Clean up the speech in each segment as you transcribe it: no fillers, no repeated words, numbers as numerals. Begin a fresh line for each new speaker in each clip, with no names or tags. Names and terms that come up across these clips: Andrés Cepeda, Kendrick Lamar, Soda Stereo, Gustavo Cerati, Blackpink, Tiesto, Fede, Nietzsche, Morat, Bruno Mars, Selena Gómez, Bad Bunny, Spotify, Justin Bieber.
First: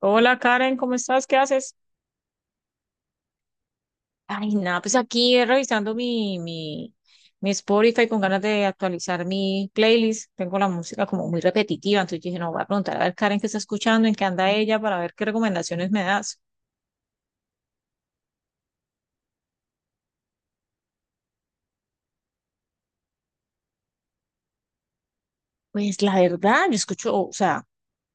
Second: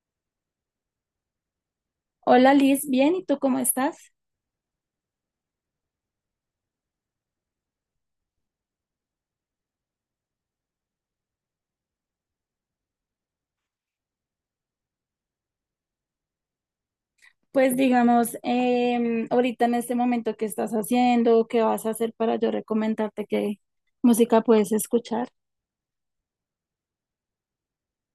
Hola Karen, ¿cómo estás? ¿Qué haces?
Hola Liz, bien, ¿y tú cómo estás?
Ay, nada, pues aquí revisando mi Spotify con ganas de actualizar mi playlist. Tengo la música como muy repetitiva, entonces dije, no, voy a preguntar a ver Karen qué está escuchando, en qué anda ella, para ver qué recomendaciones me das.
Pues digamos, ahorita en este momento, ¿qué estás haciendo? ¿Qué vas a hacer para yo recomendarte qué música puedes escuchar?
Pues la verdad, yo escucho, o sea,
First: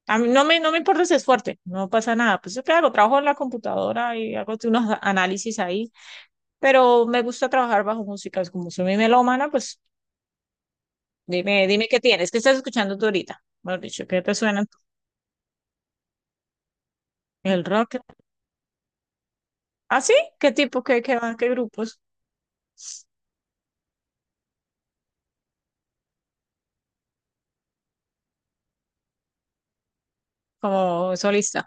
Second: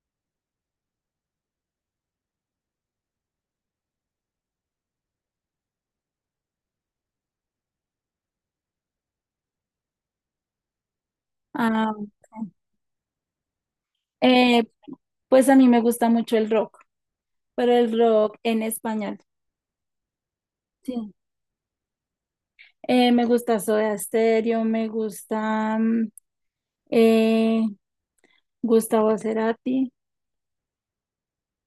a mí no me importa si es fuerte, no pasa nada. Pues claro, trabajo en la computadora y hago unos análisis ahí, pero me gusta trabajar bajo música, es como soy mi melómana, pues dime
Ah,
qué tienes, qué estás escuchando tú ahorita. Mejor dicho, ¿qué te suena?
eh, pues a mí me gusta mucho el rock,
El
pero el
rock.
rock en español.
¿Ah, sí? ¿Qué tipo,
Sí.
qué grupos?
Me gusta Soda Stereo, me gusta eh, Gustavo Cerati.
Como solista.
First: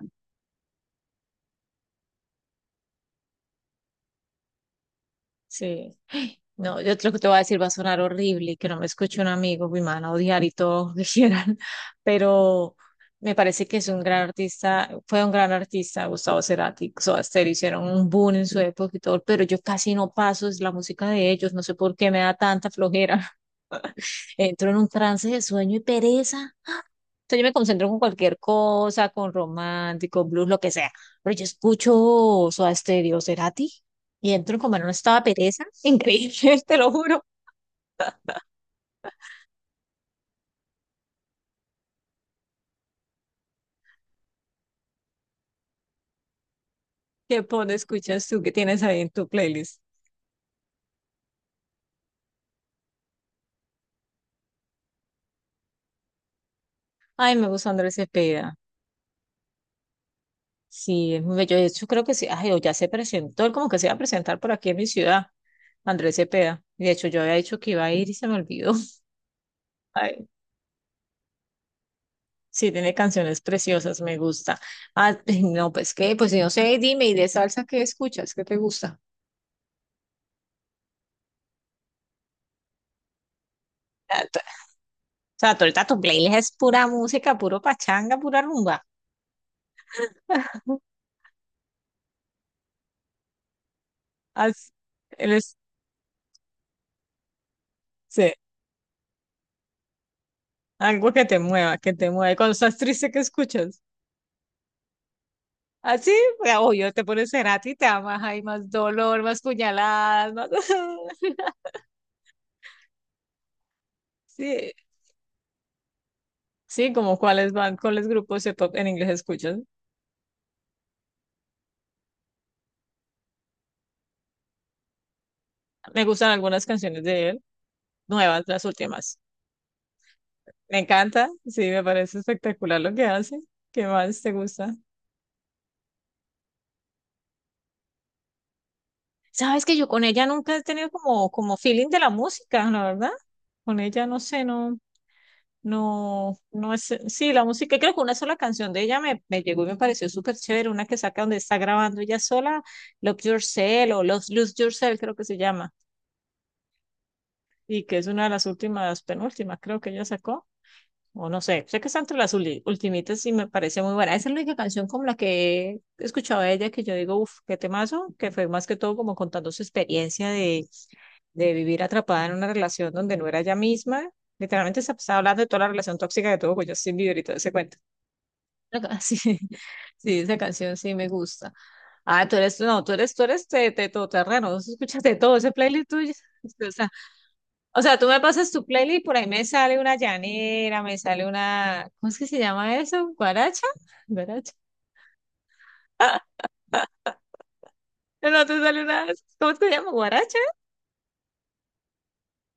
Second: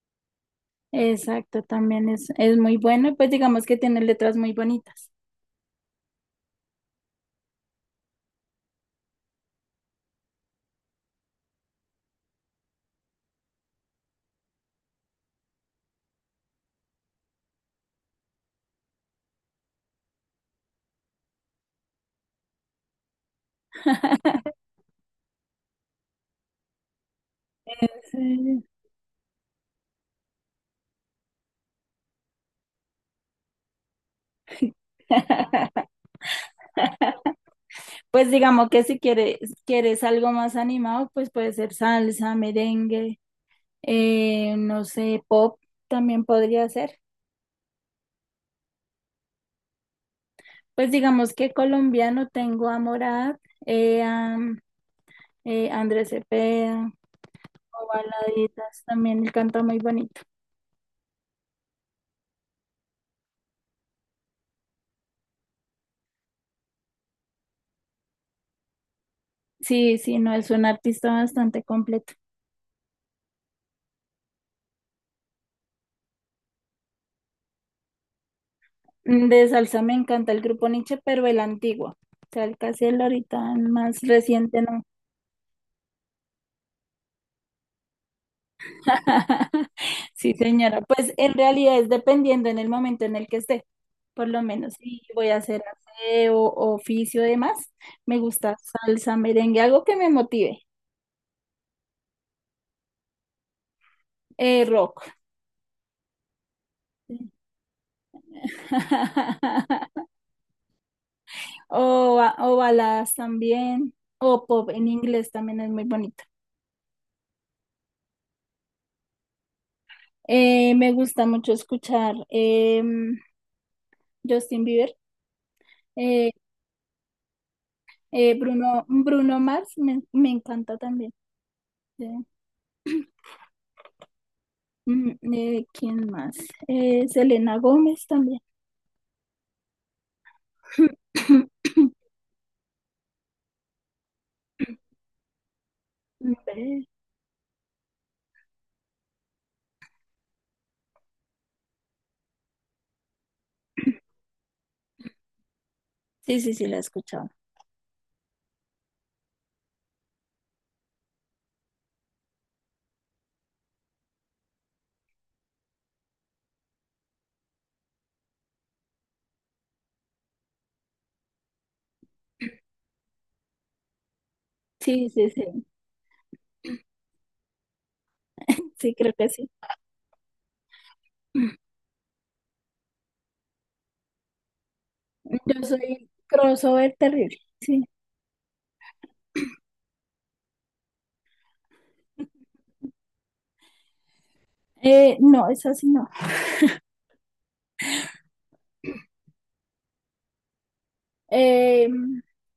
Exacto, también es muy bueno. Pues digamos que tiene letras muy bonitas.
Sí. Ay, no, yo creo que te voy a decir, va a sonar horrible y que no me escuche un amigo, mi mano, odiar y todo, dijeran. Pero me parece que es un gran artista, fue un gran artista, Gustavo Cerati, Soda Stereo, hicieron un boom en su época y todo, pero yo casi no paso, es la música de ellos, no sé por qué me da tanta flojera. Entro en un trance de sueño y pereza sea, yo me concentro con cualquier
Sí.
cosa, con romántico, blues, lo que sea. Pero yo escucho Soda Stereo, Cerati, y entro como en un estado de pereza. Increíble, te lo juro.
Pues digamos que si quieres, quieres algo más animado, pues puede ser salsa, merengue, no sé, pop también podría ser.
¿ Escuchas tú qué tienes ahí en tu playlist?
Pues digamos que colombiano tengo a Morat, a Andrés Cepeda,
Ay, me gusta
o
Andrés Cepeda.
baladitas, también él canta muy bonito.
Sí, es muy bello. De hecho, creo que sí. Ay, o ya se presentó, él como que se iba a presentar por aquí en mi ciudad, Andrés Cepeda. Y de hecho, yo había dicho que iba a ir y se me olvidó.
Sí, sí, no, es un artista bastante completo.
Sí, tiene canciones preciosas, me gusta. Ah, no, pues no sé, dime, ¿y de salsa qué escuchas? ¿Qué te gusta?
Mm, de salsa me encanta el grupo Nietzsche, pero el antiguo. O sea, el casi el ahorita más
Ah, t-
reciente no.
O sea, tú ahorita tu playlist es pura música, puro pachanga, pura rumba.
Sí, señora. Pues en realidad es dependiendo en el momento en el que esté. Por lo
Haz-
menos si voy a
eres-
hacer aseo, oficio, demás. Me
sí,
gusta salsa, merengue, algo que me motive.
algo que te mueva, que te mueva. Y cuando estás triste, ¿qué escuchas?
Rock.
Así, obvio, te pones Cerati y te amas, hay más dolor, más puñaladas, más...
O, o baladas también. O pop
Sí,
en inglés también es muy bonito.
sí, como cuáles cuáles grupos de pop en inglés escuchas.
Me gusta mucho escuchar Justin Bieber.
Me gustan
Eh,
algunas canciones de él, nuevas, las últimas.
Bruno Mars me encanta
Me
también.
encanta, sí, me
Sí.
parece espectacular lo que hace. ¿Qué más te gusta?
Mm, ¿quién más? Selena Gómez también.
Sabes que yo con ella nunca he tenido como, feeling de la música, la verdad. Con ella no sé, no, no,
Hombre.
no es. Sí, la música, creo que una sola canción de ella me llegó y me pareció súper chévere. Una que saca donde está grabando ella sola, Love Yourself o Lose Yourself, creo que se llama.
Sí, sí, sí, la he escuchado.
Y que es una de las últimas, penúltimas, creo que ella sacó. O no sé, sé que está entre las ultimitas y me parece muy buena. Esa es la única canción como la que he escuchado de ella que yo digo, uff, qué temazo, que fue más que todo como contando su experiencia de, vivir atrapada en una relación donde no era ella misma. Literalmente se
Sí,
estaba
sí,
hablando de toda
sí.
la relación tóxica que tuvo con Justin Bieber y todo ese cuento.
Sí, creo
Sí,
que sí.
sí, esa canción sí me gusta. Ah, tú eres, no, tú eres de todoterreno, escuchas de todo ese
Yo
playlist
soy
tuyo.
crossover terrible.
O
Sí.
sea, tú me pasas tu playlist por ahí me sale una llanera, me sale una, ¿cómo es que se llama eso? ¿Guaracha? ¿Guaracha?
No, es así, no.
No, no, te sale una, ¿cómo es que se llama? ¿Guaracha?
Eh,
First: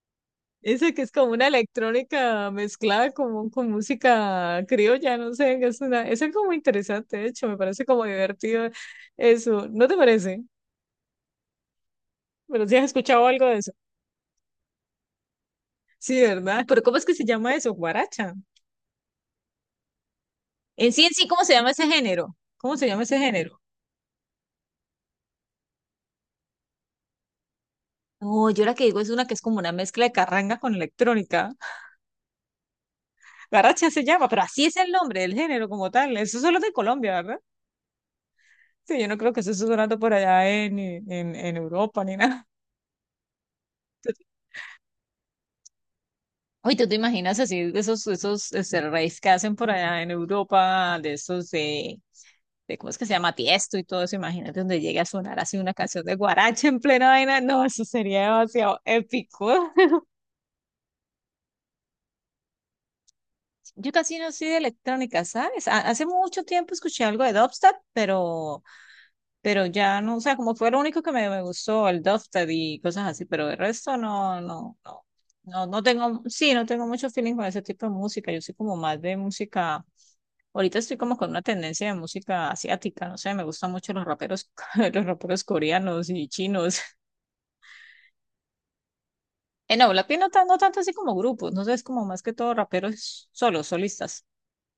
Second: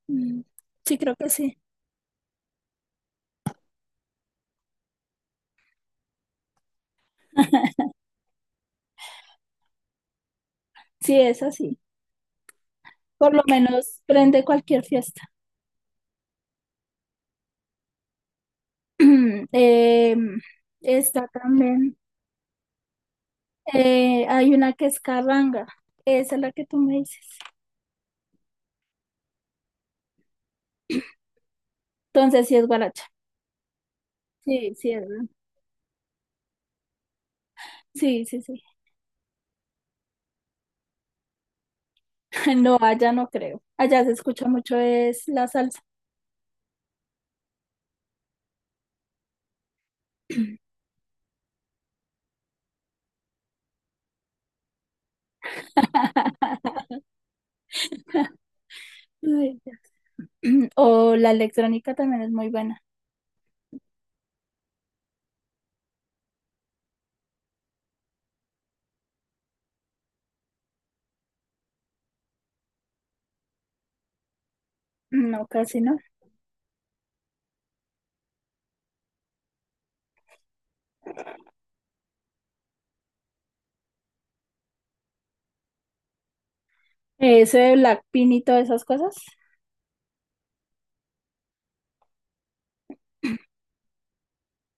mm,
Esa
sí,
que es
creo que
como una
sí.
electrónica mezclada con música criolla, no sé, es una, eso es como interesante, de hecho, me parece como divertido eso, ¿no te parece?
Sí, es así.
Pero si has escuchado
Por lo
algo de eso.
menos prende cualquier fiesta.
Sí, ¿verdad? Pero ¿cómo es que se llama eso? ¿Guaracha?
Eh,
En
está
sí, ¿cómo se llama ese
también.
género? ¿Cómo se llama ese género?
Hay una que es carranga. Esa es la que tú me dices.
No, yo la que digo es una que es como una mezcla de carranga con electrónica.
Entonces, sí es guaracha.
Garracha se llama, pero así
Sí,
es el
sí es.
nombre
¿No?
del género como tal. Eso solo es de Colombia, ¿verdad?
Sí, sí, sí.
Sí, yo no creo que eso esté sonando por allá en, Europa ni nada.
No, allá no creo. Allá se escucha mucho es la salsa.
Oye, ¿tú te imaginas así esos raves que hacen por allá en Europa, de esos de cómo es que se llama Tiesto y todo eso? Imagínate donde llegue a sonar así una canción de guaracha en plena vaina. No, eso sería demasiado
Ay,
épico.
Dios. O la electrónica también es muy buena.
Yo casi no soy de electrónica, ¿sabes? Hace mucho tiempo escuché algo de dubstep, pero ya no, o sea, como fue lo único que me gustó, el Dofted y cosas así, pero el resto no, no, no,
No,
no,
casi
no
no.
tengo, sí, no tengo mucho feeling con ese tipo de música, yo soy como más de música, ahorita estoy como con una tendencia de música asiática, no sé, me gustan mucho los raperos, los raperos coreanos y chinos.
Ese de Blackpink y todas esas cosas.
No, Blackpink no, no tanto así como grupos, no sé, es como más que todo raperos solos, solistas.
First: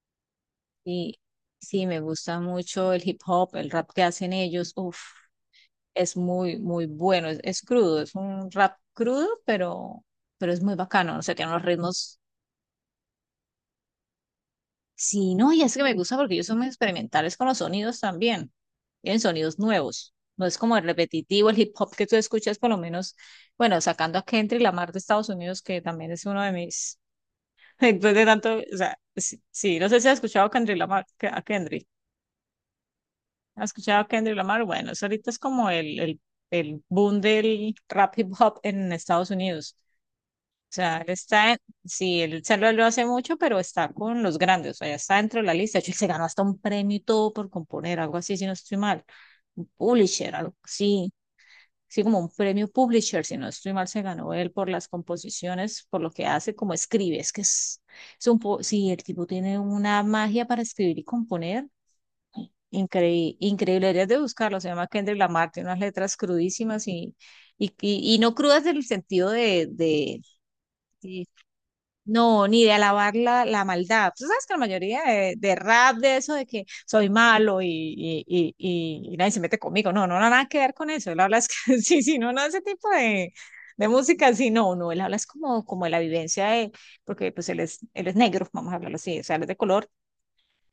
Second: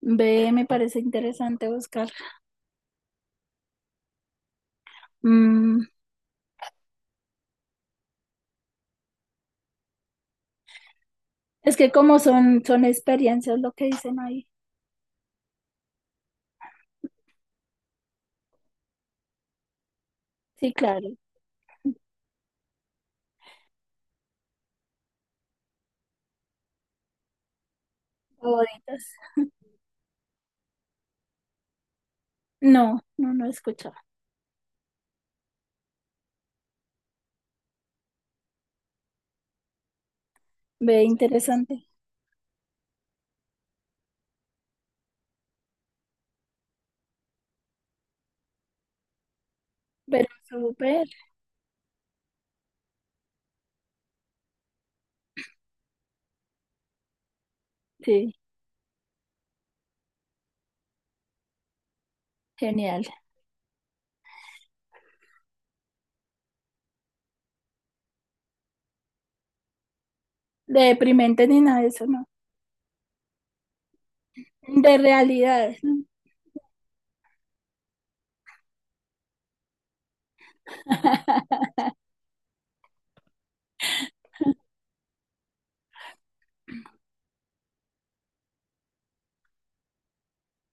Ve, me parece
Y
interesante
sí, me
buscar.
gusta mucho el hip hop, el rap que hacen ellos, uff.
Mm,
Es muy, muy bueno, es crudo, es un rap crudo, pero es muy bacano, o sea, tiene unos
es que
ritmos,
como son, son experiencias lo que dicen ahí.
sí, no, y es que me gusta porque ellos son muy experimentales con los sonidos también, tienen sonidos nuevos, no es
Sí,
como el
claro.
repetitivo, el hip hop que tú escuchas, por lo menos, bueno, sacando a Kendrick Lamar de Estados Unidos, que también es uno de mis, después de tanto, o sea,
Favoritas.
sí, sí, no sé si has escuchado a Kendrick Lamar, a Kendrick,
No, no, no he
¿has
escuchado.
escuchado a Kendrick Lamar? Bueno, eso ahorita es como el boom del rap hip hop en Estados Unidos. O sea,
Ve,
él está,
interesante.
sí, él se lo hace mucho, pero está con los grandes, o sea, ya está dentro de la lista. De hecho, él se ganó hasta un premio y todo por componer, algo así, si no estoy mal. Un
Pero
publisher, algo
súper.
así, sí, como un premio publisher, si no estoy mal, se ganó él por las composiciones, por lo que hace, como escribe. Es que
Sí,
sí, el tipo tiene una magia para escribir y componer.
genial.
Increíble, increíble, deberías de buscarlo, se llama Kendrick Lamar, tiene unas letras crudísimas y no crudas del sentido de,
De deprimente ni nada de eso, no.
no, ni de alabar la maldad. Tú sabes que la
De
mayoría de
realidades.
rap, de eso, de que soy malo y nadie se mete conmigo. No, no, no, nada que ver con eso. Él habla, es que, sí, sí, no, no, ese tipo de, música, sí, no, no, él habla es como, de la vivencia de, porque pues él es negro, vamos a hablarlo así, o sea, él es de color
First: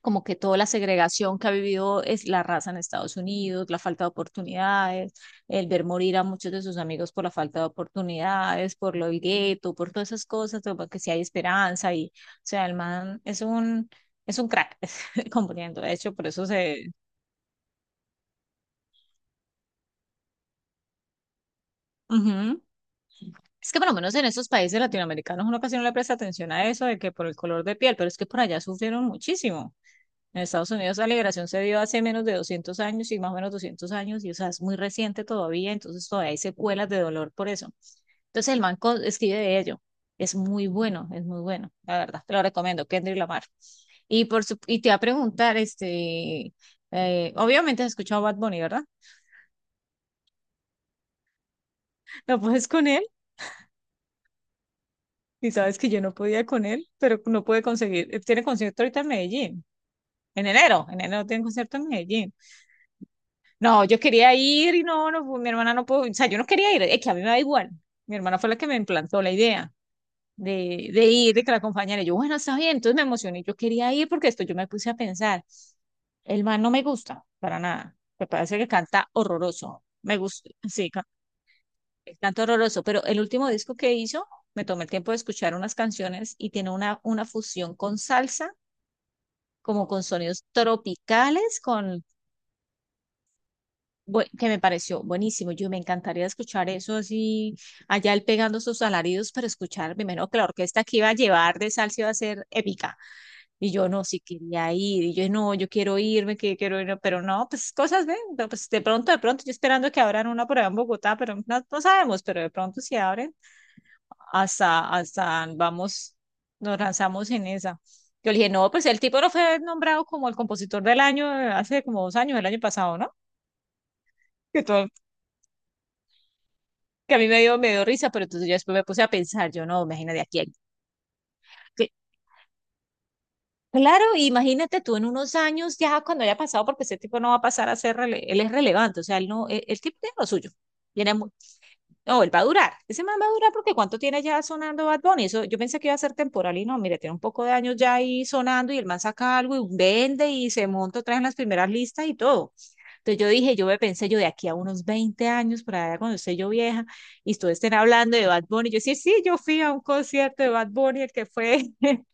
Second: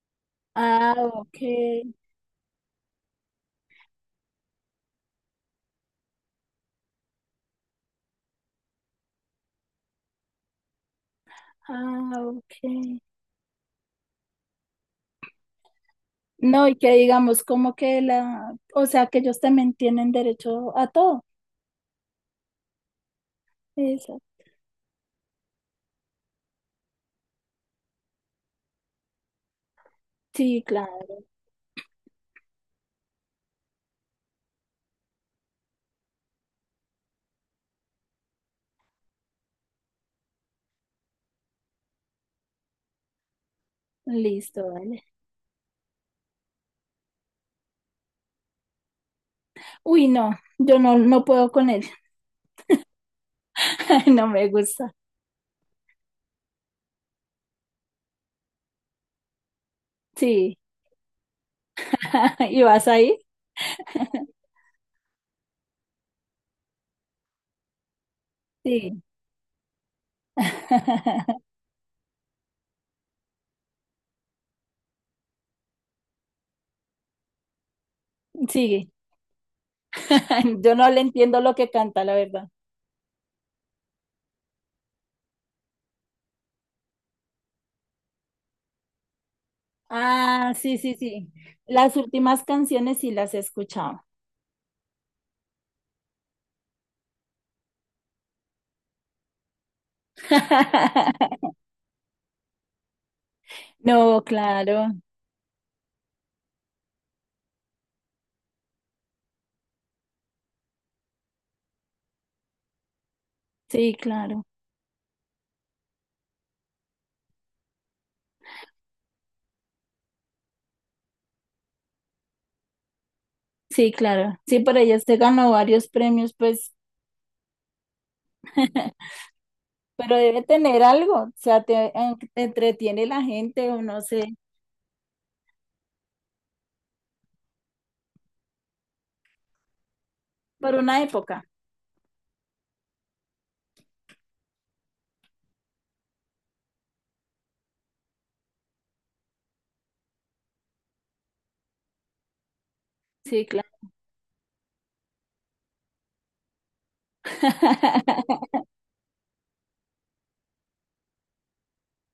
como que toda la
Ah, ok,
segregación que ha vivido es la raza en Estados Unidos, la falta de oportunidades, el ver morir a muchos de sus amigos por la falta de oportunidades, por lo del gueto, por todas esas cosas, como que si hay esperanza y,
ah,
o
ok.
sea, el man es un crack componiendo, de hecho, por eso
No, y
se...
que digamos como que la, o sea, que ellos también tienen derecho a todo.
Ujú. Es que por lo menos
Eso.
en esos países latinoamericanos uno casi no le presta atención a eso de que por el color de piel, pero es que por allá sufrieron muchísimo. En
Sí,
Estados Unidos la
claro.
liberación se dio hace menos de 200 años y más o menos 200 años, y o sea, es muy reciente todavía, entonces todavía hay secuelas de dolor por eso. Entonces el man escribe de ello. Es muy bueno, la verdad. Te lo recomiendo, Kendrick Lamar. Y,
Listo,
y te va a
vale.
preguntar, obviamente has escuchado Bad Bunny, ¿verdad?
Uy, no, yo no, no puedo con él.
No puedes con él,
No me gusta.
y sabes que yo no podía con él, pero no pude conseguir. Él tiene concierto ahorita en Medellín, en
Sí.
enero, en enero tiene concierto en Medellín.
¿Y vas ahí?
No, yo quería ir y no, no, mi hermana no pudo, o sea, yo no quería ir, es que a mí me da igual. Mi hermana fue la que me
Sí.
implantó la idea de, ir, de que la acompañara. Y yo, bueno, está bien, entonces me emocioné, yo quería ir porque esto yo me puse a pensar, el man no me gusta para nada, me parece que
Sigue.
canta horroroso, me gusta,
Yo no
sí,
le entiendo lo que canta, la
canta
verdad.
horroroso, pero el último disco que hizo, me tomé el tiempo de escuchar unas canciones y tiene una fusión con salsa, como con sonidos
Ah, sí, sí, sí.
tropicales,
Las últimas canciones sí las he escuchado.
que me pareció buenísimo. Yo me encantaría escuchar eso así, allá él pegando sus alaridos para escuchar. Primero que la orquesta que iba a llevar de salsa iba a ser épica. Y yo no, sí
No,
quería
claro.
ir. Y yo no, yo quiero irme, que quiero ir. Pero no, pues cosas ven. No, pues de pronto, yo esperando que abran una por allá en Bogotá, pero no, no sabemos. Pero de pronto si abren,
Sí, claro.
hasta, vamos, nos lanzamos en esa. Yo le dije, no, pues el tipo no fue nombrado como el compositor del año hace como 2 años, el año pasado, ¿no?
Sí, claro. Sí,
Que
por
todo
ella se ganó varios premios, pues,
que a mí me dio risa, pero entonces yo después me puse a pensar, yo no,
pero
imagínate aquí.
debe tener algo. O sea,
Que-
te entretiene la gente o no
Claro,
sé,
imagínate tú en unos años ya cuando haya pasado, porque ese tipo no va a pasar a ser, él es relevante, o sea, él no, el tipo tiene lo suyo.
por una
Tiene mu-
época.
no, él va a durar, ese man va a durar porque cuánto tiene ya sonando Bad Bunny, eso, yo pensé que iba a ser temporal y no, mire, tiene un poco de años ya ahí sonando y el man saca algo y vende y se monta otra vez en las primeras listas y todo. Entonces yo
Sí,
dije, yo
claro.
me pensé, yo de aquí a unos 20 años, para allá cuando esté yo vieja, y ustedes estén hablando de Bad Bunny. Yo sí, sí, yo fui a un concierto de Bad Bunny, el que fue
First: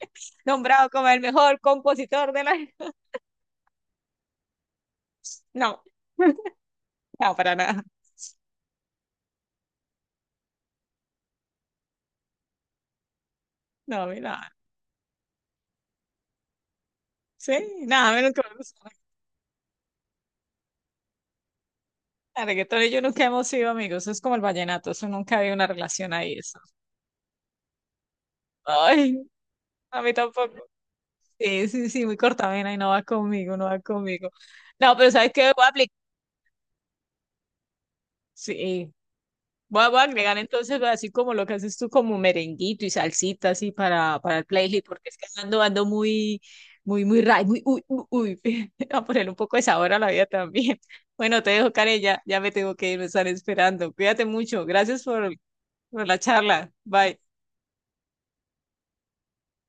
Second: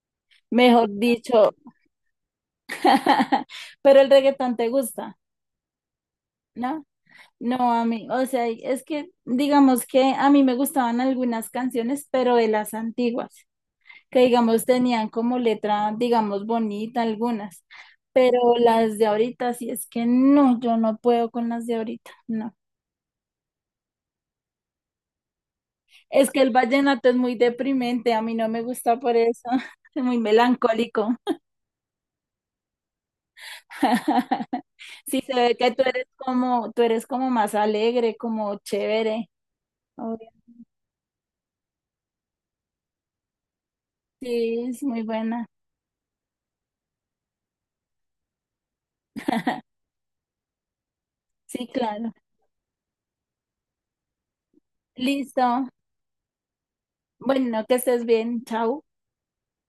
nombrado
Mejor
como el
dicho.
mejor compositor de la...
Pero el reggaetón te gusta,
No,
¿no?
no, para
No,
nada.
a mí, o sea, es que digamos que a mí me gustaban algunas canciones, pero de las antiguas.
No, a mí
Que
nada.
digamos tenían como letra, digamos, bonita
Sí,
algunas,
nada, menos que me
pero
gustó.
las de ahorita sí es que no, yo no puedo con las de ahorita,
El
no.
reggaetón y yo nunca hemos sido amigos, es como el vallenato, eso nunca había una relación
Es
ahí,
que el
eso.
vallenato es muy deprimente, a mí no me gusta
Ay,
por eso,
a
es
mí
muy
tampoco.
melancólico.
Sí, sí, sí, muy cortavena y no va conmigo, no va conmigo. No, pero
Sí
¿sabes
se
qué?
ve
Voy a
que
aplicar.
tú eres como más alegre, como
Sí,
chévere.
voy a
Obvio.
agregar entonces, así como lo que haces tú, como merenguito y salsita así para, el
Sí, es
playlist,
muy
porque es que
buena.
ando muy, muy, muy, muy, uy, uy, uy. A ponerle un poco de sabor a la vida también. Bueno, te
Sí,
dejo, Karen,
claro.
ya, ya me tengo que ir, me están esperando. Cuídate mucho. Gracias por,
Listo.
por la charla. Bye.
Bueno, que estés bien. Chao.